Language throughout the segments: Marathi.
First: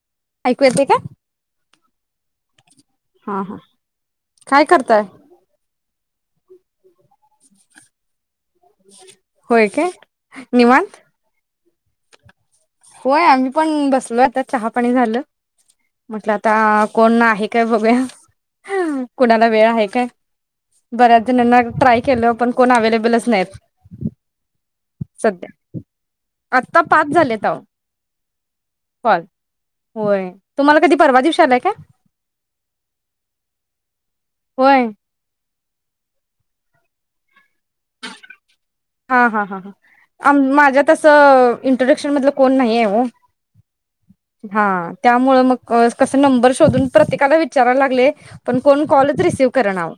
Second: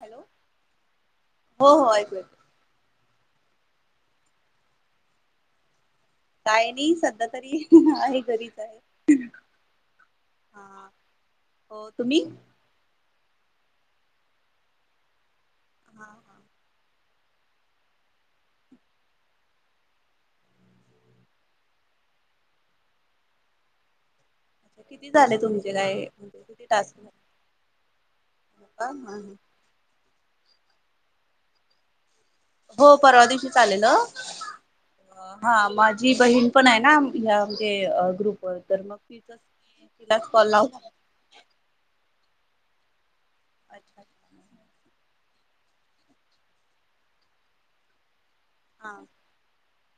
हॅलो ऐकू येते का? हो हो ऐकू येतय हा हा काय करताय? काय नाही सध्या तरी आहे घरीच आहे होय काय हा निवांत. हो. तुम्ही? होय आम्ही पण बसलो आता चहा पाणी झालं. हा म्हटलं हा आता कोण आहे काय बघूया कोणाला वेळ हाय काय बऱ्याच जणींना ट्राय केलं पण कोण अवेलेबलच नायेत. अ किती झाले तुमचे ताई म्हणजे किती आत्ता टास्क पाच झालेत अहो कॉल [inaudible] होय तुम्हाला कधी परवा दिवशी आलाय काय? हो परवा दिवशीच आलेल होय. हां माझी बहीण पण आहे ना हं म्हणजे ग्रुपवर तर मग हां तिचच हां हं तिलाच हं कॉल माझ्या लावला तसं इंट्रोडक्शन मधल कोण नाहीय ओ [inaudible] त्यामुळे मग कस नंबर शोधून प्रत्येकाला विचारायला लागले पण कोण हा कॉलच रीसिव्ह कराणा आव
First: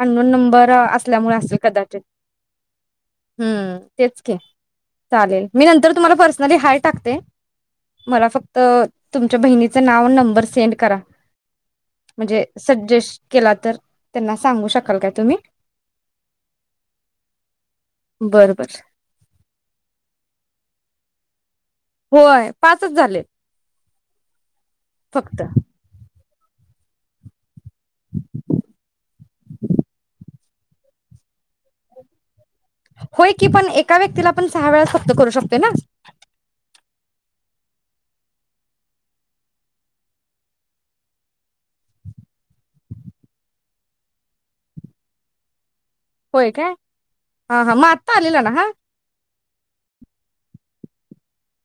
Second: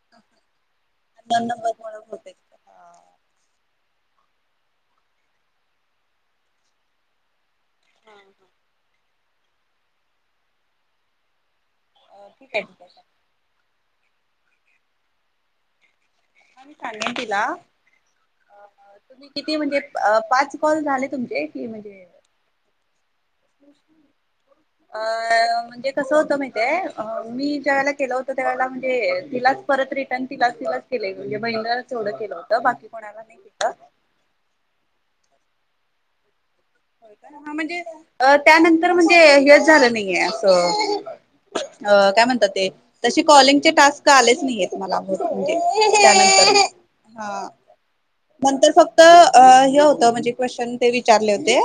अननोन नंबर असल्यामुळे दोन असेल नंबर मुळे कदाचित होते हा हम्म तेच की चालेलमि नंतर तुंम्हाला पर्सनली हाय टाकते हा मला हा. फक्त तुमच्या बहिणीचं नाव अन नंबर सेंट करा अ, म्हणजे ठीक आहे ठीक आहे सजेस्ट केला तर त्यांना सांगू शकाल काय तुंम्ही [inaudible] अ बरं बर तुम्ही किती म्हणजे पाच कॉल झाले तुमचे कि म्हणजे होय पाचच झाले अ फक्त म्हणजे कसं होतं माहीती ते अ मि त्यावेळेला केल होत त्यावेळेला म्हणजे तिलाच परत रीटन तिला तिलाच केलय म्हणजे बहीणीला सोडत गेलय होय की पण एका व्यक्तीला पण सहा वेळा च ते करू शकतोय ना हा म्हणजे त्यानंतर म्हणजे हेच झालं नाहीये असं काय म्हणतात ते तसे कॉलिंगचे टास्क आलेच नाहीयेत मला म्हणजे होय काय हा हा मग आत्ता आलेला ना हा नंतर फत्क हे होत म्हणजे क्वंशन ते विचारले होते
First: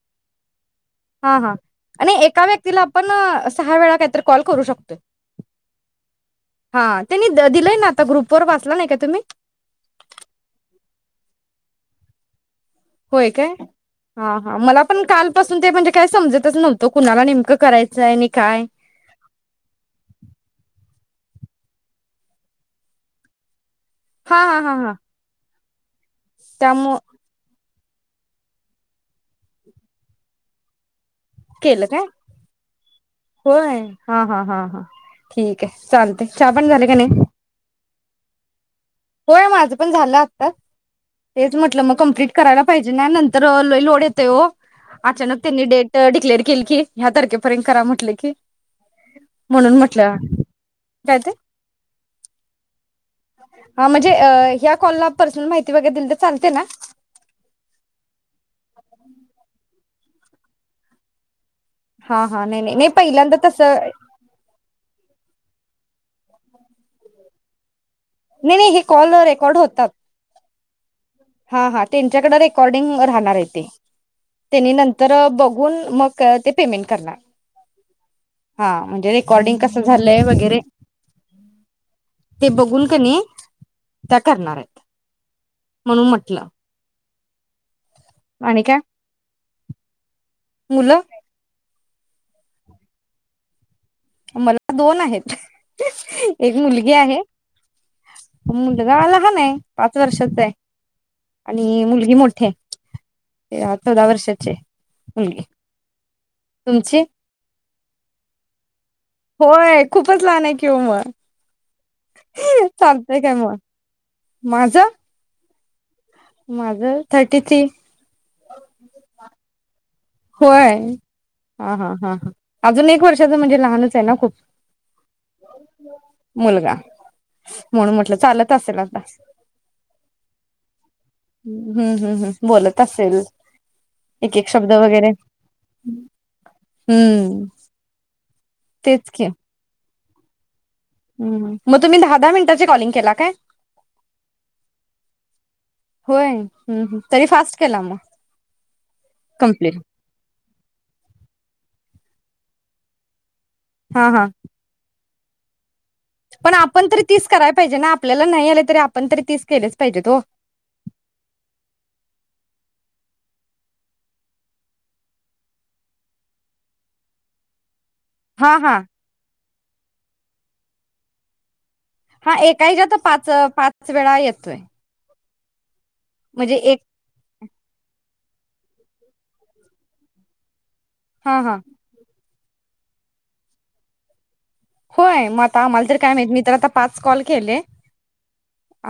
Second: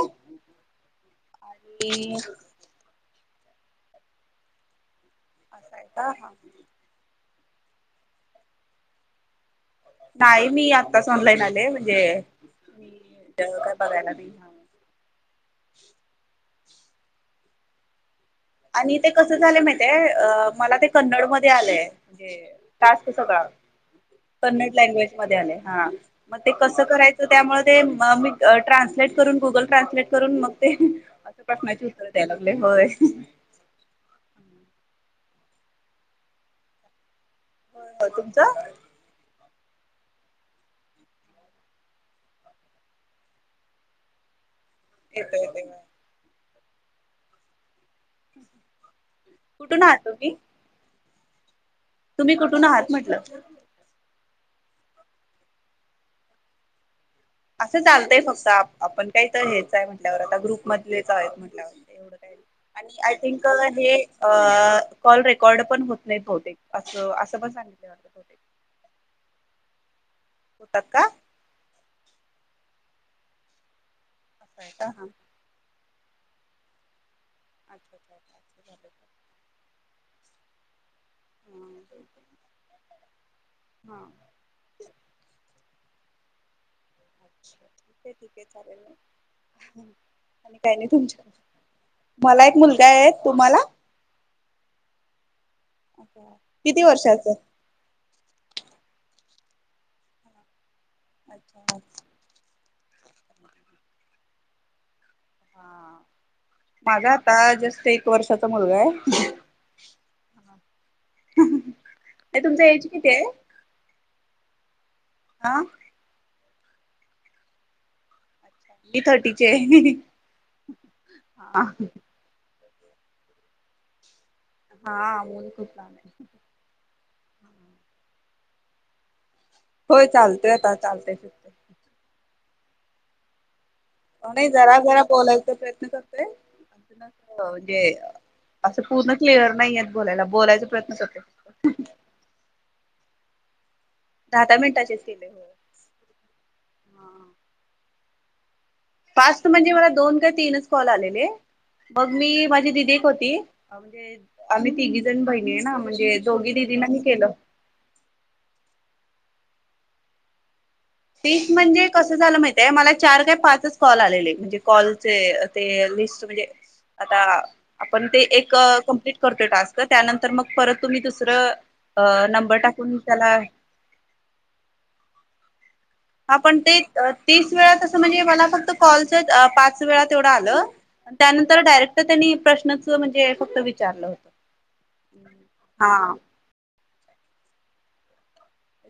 हा हा आणि एका व्यक्तीला आपण सहा वेळा काही तरी कॉल करू शकतो [inaudible] त्यांनी दिलंय ना आता ग्रुप वर वाचला नाही का तुम्ही नाही मी आत्ताच ऑनलाईन आले म्हणजे मी होय काय बघायला नाही हा हा मला पण कालपासून ते म्हणजे काय समजतच नव्हत तो कुणाला नेमकं करायचं आहे आणि ते कसे झाले माहि अ मला ते कन्नड म ते आलय टास्क होतो का हा हा हा कन्नड हा लँग्वेज मध्ये आलय हां मग ते कसं त्यामु करायचं त्यामुळे ते मी ट्रान्सलेट करून, गुगल ट्रान्सलेट करून मग ते असं केलं प्रश्नाचे काय उत्तर द्यायला लावलयं. होय, होय, हा हा हा हा ठीक आहे. चालतयं चहा पाणी झाले का नाही. हो हो तुमचं, होय, माझं पण झालं आत्ता तेच म्हटलं मग कमप्लीट करायला पाहिजे. नाही नंतर लय लोड येतय, हो अचानक येतो त त्यांनी येतो डेट डिक्लेअर केल की, ह्या तारखेपर्यत करा म्ह म्हटलं की, म्हणून कुठून आहात म्हटल. तुम्ही काय ते? तुम्ही कुठून आहात म्हटलं. हा म्हणजे ह्या कॉलला पर्सनल माहिती वैगरे दिली. तर चालते ना, असं चालतंय फक्त आपण काही तर हेच आहे. म्हण म्हटल्यावर आता ग्रुपमधलेच आहेत. हा हा नाही नाही नाही आणि आय पहिल्यांदा थिंक तसं हे काॅल रेकॉर्ड कोर्ड पण होत नाही. बहुतेक अस असं पण सांगित नाही, नाही हे कॉल रेकॉर्ड होतात. होतात का? हा हा त्यांच्याकडे रेकॉर्डिंग राहणार आहे ते, आहे त्यांनी का हा नंतर बघून, मग ते पेमेंट करणार. हा म्हणजे रेकॉर्डिंग [inaudible] झालंय वगैरे, ते बघून, कणी हा त्या करणार आहेत. म्हणून म्हटलं. अ् ठीक आहे, ठीक आहे आणि काय चालेल ना. आणि काय नाही मुलं तुमच्या मला एक मुलगा आहे. तुम्हाला मला दोन आहेत. एक किती मुलगी आहे वर्षाचं. मुलगा लहान आहे. पाच वर्षाचा आहे. अच्छा हा आणि मुलगी मोठे हाय. आता दाहा वर्षाचे हाय. हा माझा आता जस्ट एक एक वर्षाचा मुलगा आहे. नाही होय खूपच लहान आहे की ओ मग, तुमचं एज किती चालतय आहे काय मग माझं? आ माझं थर्टी थ्री. मी थर्टीची आहे.. [inaudible] होय. हा हा हा हा अजून एक वर्षाचं, म्हणजे लहानच आहे ना खूप? हा म ख का [inaudible] मुलगा म्हणून म्हटलं चालत असेल आता. होय चालतोय आता. चालतय फिरतय ह्म हम् हम् हम् बोलत असेल. हो एक एक नाही शब्द जरा जरा वगैरे बोलायचा प्रयत्न करतोय अजून हम्म म्हणजे असं पूर्ण क्लिअर नाही. बोलायला बोलायचं हम् मग तुम्ही दहा दहा मिनिटाची कॉलिंग केला काय? दहा दहा मिनिटाचेच केले हो. होय हम्म तरी फास्ट केला मग. फास्ट म्हणजे कंप्लीट मला दोन काय तीनच कॉल आलेले. मग मी माझी दिदी एक होती. हा म्हणजे हा आम्ही तीघी तीन बहिणी आहे ना. दोघी पण आपण दिदींना मी तरी तीस केलं. करायला पाहिजे ना आपल्याला नाही आले तरी पण त तीस केलेच पाहिजे ओ. तीस म्हणजे कसं झालं माहितय, मला चार काय पाचच कॉल आलेले म्हणजे कॉलचे ते लिस्ट म्हणजे आता आपण ते एक हा हा कंप्लीट करतोय टास्क त्यानंतर मग, परत तुम्ही दुसरं अ हा नंबर एकाच्या तर टाकून पाच त्याला पाच वेळा येतोय. म्हणजे आपण ते एक ती पाच वेळासं म्हणजे मला फक्त कॉलच पाच वेळा तेवढं आलं. हा हा त्यानंतर डायरेक्ट त्यांनी प्रश्नच म्हणजे फक्त विचारलं होत. होय, मग आम्हाला तरी काय माहित, मी तर आता पाच कॉल केले.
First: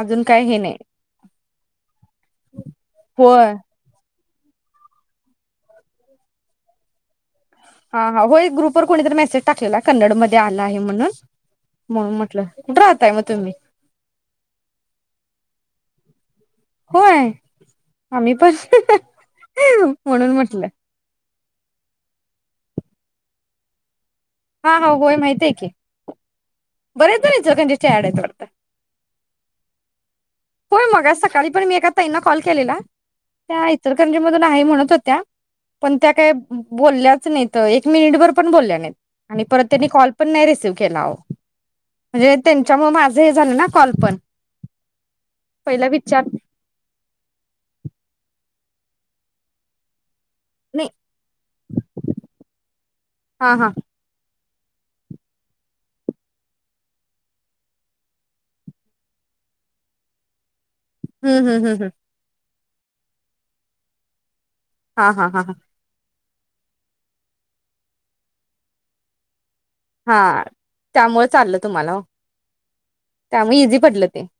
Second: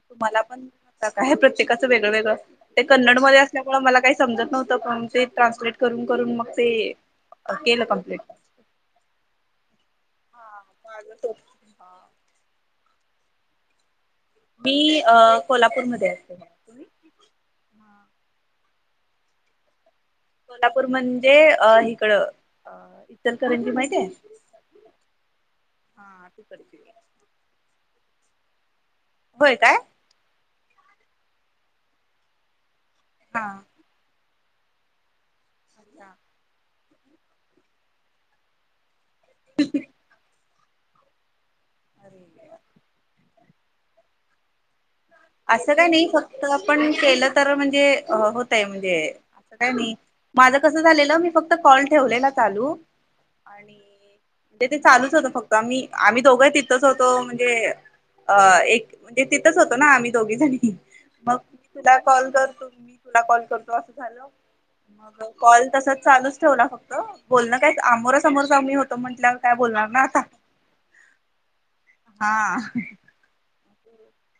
अजून काय हे मलापण नाही [unintelligible] पण आहे प्रत्येकाचं वेगळं वेगळं, ते कन्नड मध्ये होय असल्यामुळे मला काही समजत नव्हत, पण ते ट्रान्सलेट करून करून मग ते केलं हा.. हा.. कम्प्लीट. हो, एक ग्रुपवर कोणीतरी मेसेज टाकलेला कन्नड मध्ये आला आहे म्हणून, म्हणून म्हटलं. कुठ राहताय म तुम्ही? मी अ कोल्हापूरमध्ये असते. [inaudible] [inaudible] होय आम्ही [unintelligible] म्हणून म्हटलं. ते हिकडं आ इचलकराजी माहतीेये? हा हा होय माहिती आहे की, तिकडची [unintelligible] व्हय काय होय मग, आज सकाळी पण मी एका ताईंना कॉल केलेला. हा. त्या [unintelligible] [unintelligible] नाही म्हणत होत्या. पण त्या काय बोलल्याच नाहीत, अ एक मिनिटभर पण बोलल्या नाहीत. आणि परत त्यांनी कॉल पण नाही रिसिव्ह केेला अहो म्हणजे त्यांच्यामुळे माझे [unintelligible] कॉल पण. असं पहिला काही नाही विचार फक्त आपण केलं तर म्हणजे अ होत. [unintelligible] असं काय नाही माझं कसं नाही झालेलं, मी फक्त कॉल ठेवलेला चालू हा हा आणि ते ते चालूच होतं फक्त आम्ही, आम्ही दोघं तिथंच होतो म्हणजे अ एक म्हणजे तिथंच होतो ना आम्ही. दोघी जणी. मग हम्म हम्म हम्म तुला कॉल जर तुला कॉल करतो असं झालं. हा मग हा हा कॉल तसा चालूच ठेवला फक्त, बोलण काय आमोरासमोर जाऊ नही होत म्हटलं हा.. त्यामुळे चाललं तुम्हाला, हा त्यामुळे इझी [unintelligible]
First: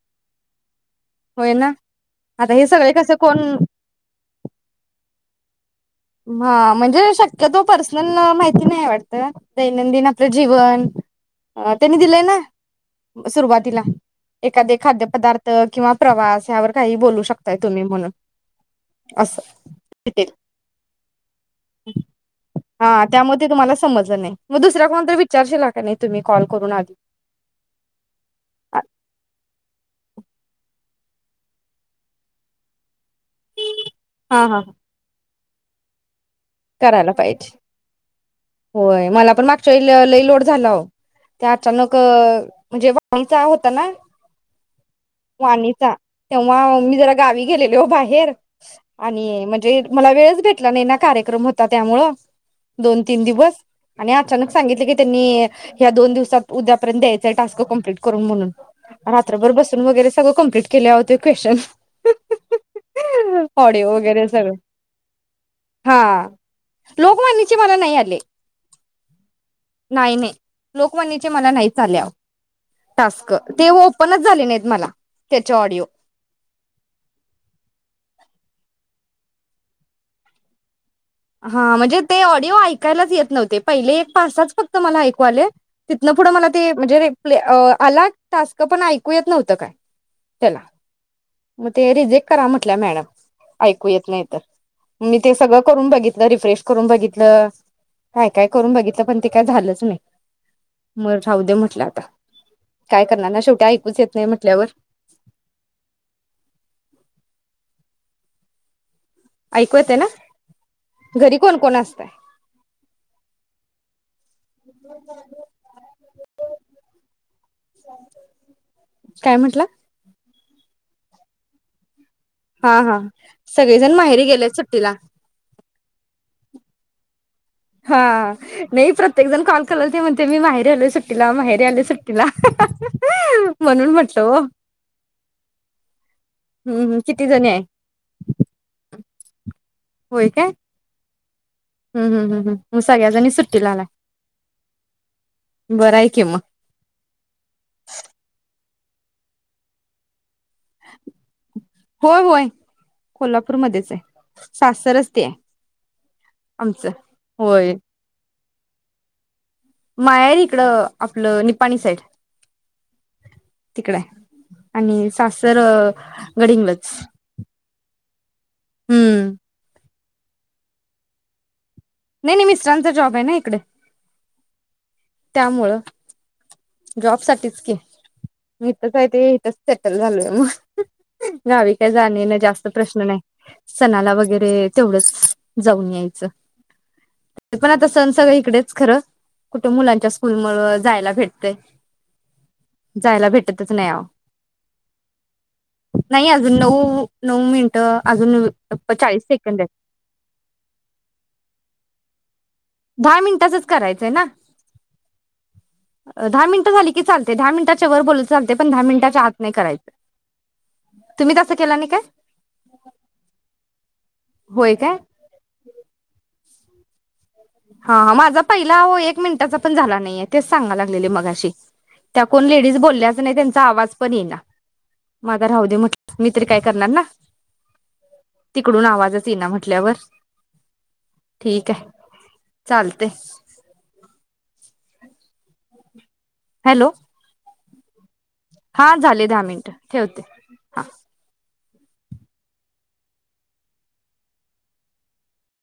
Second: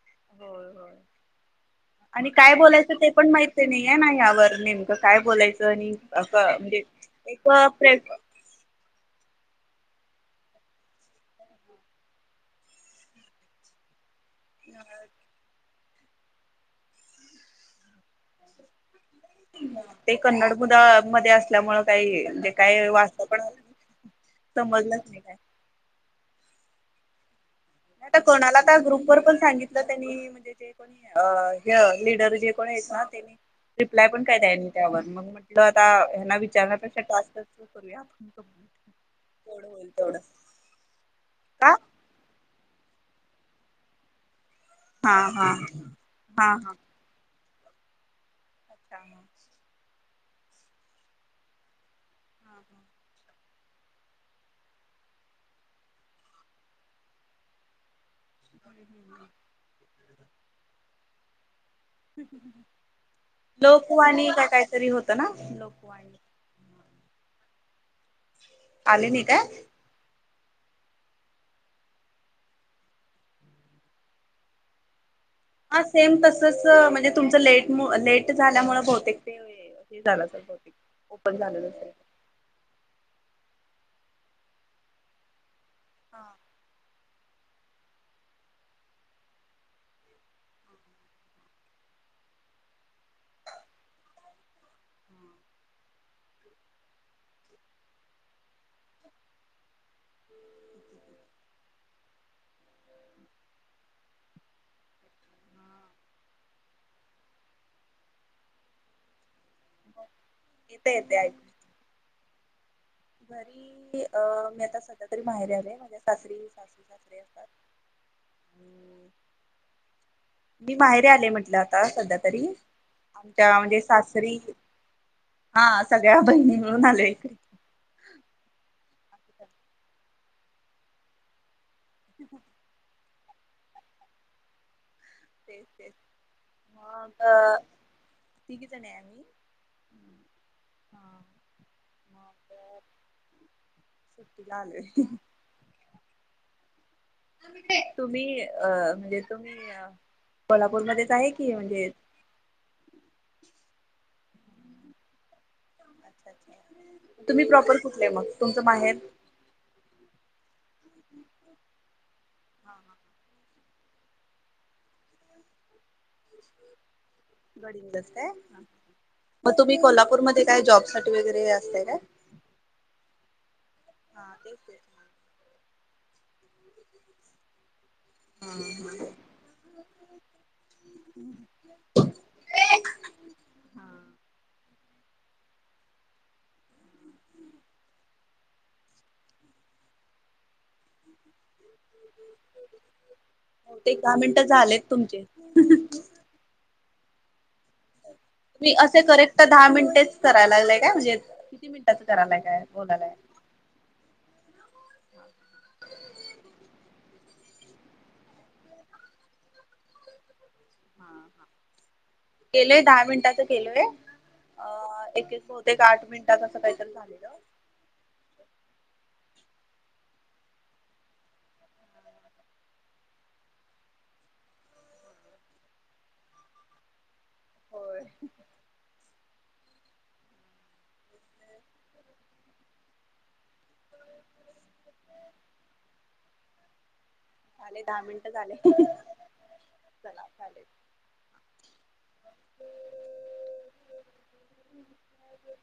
होय होय होय ना आणि आता काय हे सगळे बोलायचं ते कसं पण कोण माहित नाईये ना यावर नेमकं काय बोलायचं आणि हा म्हणजे एक शक्यतो प्रे पर्सनलअ माहिती नाही वाटत दैनंदिन आपलं जीवन त्यांनी दिलंय ना सुरुवातीला एखादे खाद्य पदार्थ किंवा प्रवास यावर काहीही बोलू शकताय तुम्ही म्हणून. असं ते भेटेल कन्नड मुदा मध्ये असल्यामुळे काही जे काय हां वाचत पण त्यामध्ये तुम्हाला समजल नाही मग दुसऱ्या कोणाला समजलंच तरी नाही काय विचारशीला कनी तुम्ही कॉल करून आधी नाही आता कोणाला आता ग्रुप वर पण सांगितलं त्यांनी म्हणजे जे कोणी लिडर जे कोणी आहेत ना रिप्लाय पण काय हा द्याय हा नाही त्यावर मग म्हण् लो आता यांना विच् करायला पाहिजे कंप्लीट होय. मला पण तेवढं होईल मागच्या तेवढं लई लोड झाला ते का अचानक म्हणजे वाणीचा होता ना हा हा वाणीचा हा हा तेव्हा मी जरा गावी गेलेले ओ बाहेर. अच्छा आणि म्हणजे मला वेळच भेटला नाही ना कार्य क्रम होता त्यामुळे हा. दोन तीन दिवस आणि अचानक सांगितले की त्यांनी ह्या दोन दिवसात उद्यापर्यंत द्यायच टास्क कंप्लीट करून म्हणून रात्रभर बसून वगैरे सगळ कंप्लीट केलंय अहो तर् क्वेशन् वगैरे लोकवाणी काय सगळं काहीतरी होतं ना लोक् वाणी हा लोकवाणीचे मला नाही आले. आले नाही काय? नाही नाही लोकवाणीचे मला नाहीच आले अहो टास्क ते ओपनच झाले नाहीत मला. त्याचे हा ऑडिओ सेम तसचं म्हणजे तुमचं लेट म् लेट झाल्यामुळे बहतेक ते हे झालं असेल भवतेक हा म्हणजे ते ऑडिओ ऐकायलाच येत नव्ह् ते पहिले एक पासाच फक्त मला ऐकू आले. तिथनं पुढं हा मला ते म्हणजे रे आला टास्क पण ऐकू येत नव्हतं‌ काय? त्याला मग ते रिजेक्ट करा म्हंटल्या मॅडम ऐकू येत नाही तर मी ते सगळं करून बघि् रिफ्रेश करून बघितलं काय काय करून बघितलं पण ते काय झालंच नाही मग राहू दे म्हटलं आता काय करणार ना शेवटी ऐकूच येत नाही म्हंटल्यावर. [inaudible] ऐकू येत ना येत येते घरी कोण ऐकू कोण असतंय? घरी अ मी आता सध्या तरी माहेर आलेय माझ्या सासरी सासू सासरे असतात अ् काय म्हटलं मी बाहेरे आलेय म्हटलं आता सध्या तरी हा हा आमच्या म्हणजे सगळेजण माहेरी सासरी गेलेत सुट्टीला. हा सगळ्या बहिणी मिळून आल्या [unintelligible] हा नाई प्रत्येक जण कॉल कराल ते म्हणते मी माहेरी आलोय सुट्टीला माहेरी आलो सुटीला म्हणून म्हटलं ओ किती जणी आहे होय काय [unintelligible] हम् हम् हम्म मग सगळ्याजणी सुट्टीला आला सुट्टीला आलोय बरय की किम तुम्ही अ [unintelligible] कोल्हापूरमध्येध्येच आहे कि म्हणजे होय होय कोल्हापूरमध्येच सासरच ते ये. अच्छा आमचं अच्छा तुम्ही होय प्रॉपर कुठले मग तुमचं माहेर? माहेर इकड आपलं निपाणी साइड. [inaudible] तिकड ये आणि सासर गडहिंग्लज. गडहिंग्लज काये. मग तुम्ही कोल्हा पूरमध्ये काय जॉबसाठी वगैरे या नाही नाही मिस्टरांचा जॉब आहे ना इकडे हा तेच तेच त्यामुळं जॉब साठीच की. हा इथच आहे ते इथच सेटल झालोय मग गावी काय जाणे ना जास्त प्रश्न नाही सणाला वगैरे तेवढंच जाऊन यायचं [unintelligible] आता सण सगळ इकडेच खरं मुलांच्या स्कूल जायला भेट जायला भेटतच नाही बहुतेक ओहो दहा मिनिटं झालेत तुमचे नाही अजून नऊ नऊ मिनट तुम्ही असे करेक्ट दहा मिनिटेच करायला लागलेय काय म्हणजे किती मिनिटाच करायला? दहा मिनिटाचच करायचंय ना! दहा मिनिट झाली की चालतेय दहा मिनिटाच्या वर बोलल तर चालतेय पण दहा मिनिटाच्या आत नाही करायचं. तुम्ही तसं केला नाही काय केलोय दहा मिनिटाच केलोय. होय काय [unintelligible] आठ मिनिटात [unintelligible] हा माझा पहिला आओ एक मिनिटाचा पण झाला नहीये, तेच सांगा लागलेले मगाशी. त्या कोण लेडीज बोलल्याच नाही त्यांचा आवाज पण येई ना माझ राहू दे म्हट, मी तरी काय करणार ना. होय तिकडून आवाजच येई ना म्हटल्यावर ठीक आहे. चालतय. हॅलो! झाले दहा मिनट. हा झाले दहा मिनिट ठेवते हा! अ [inaudible]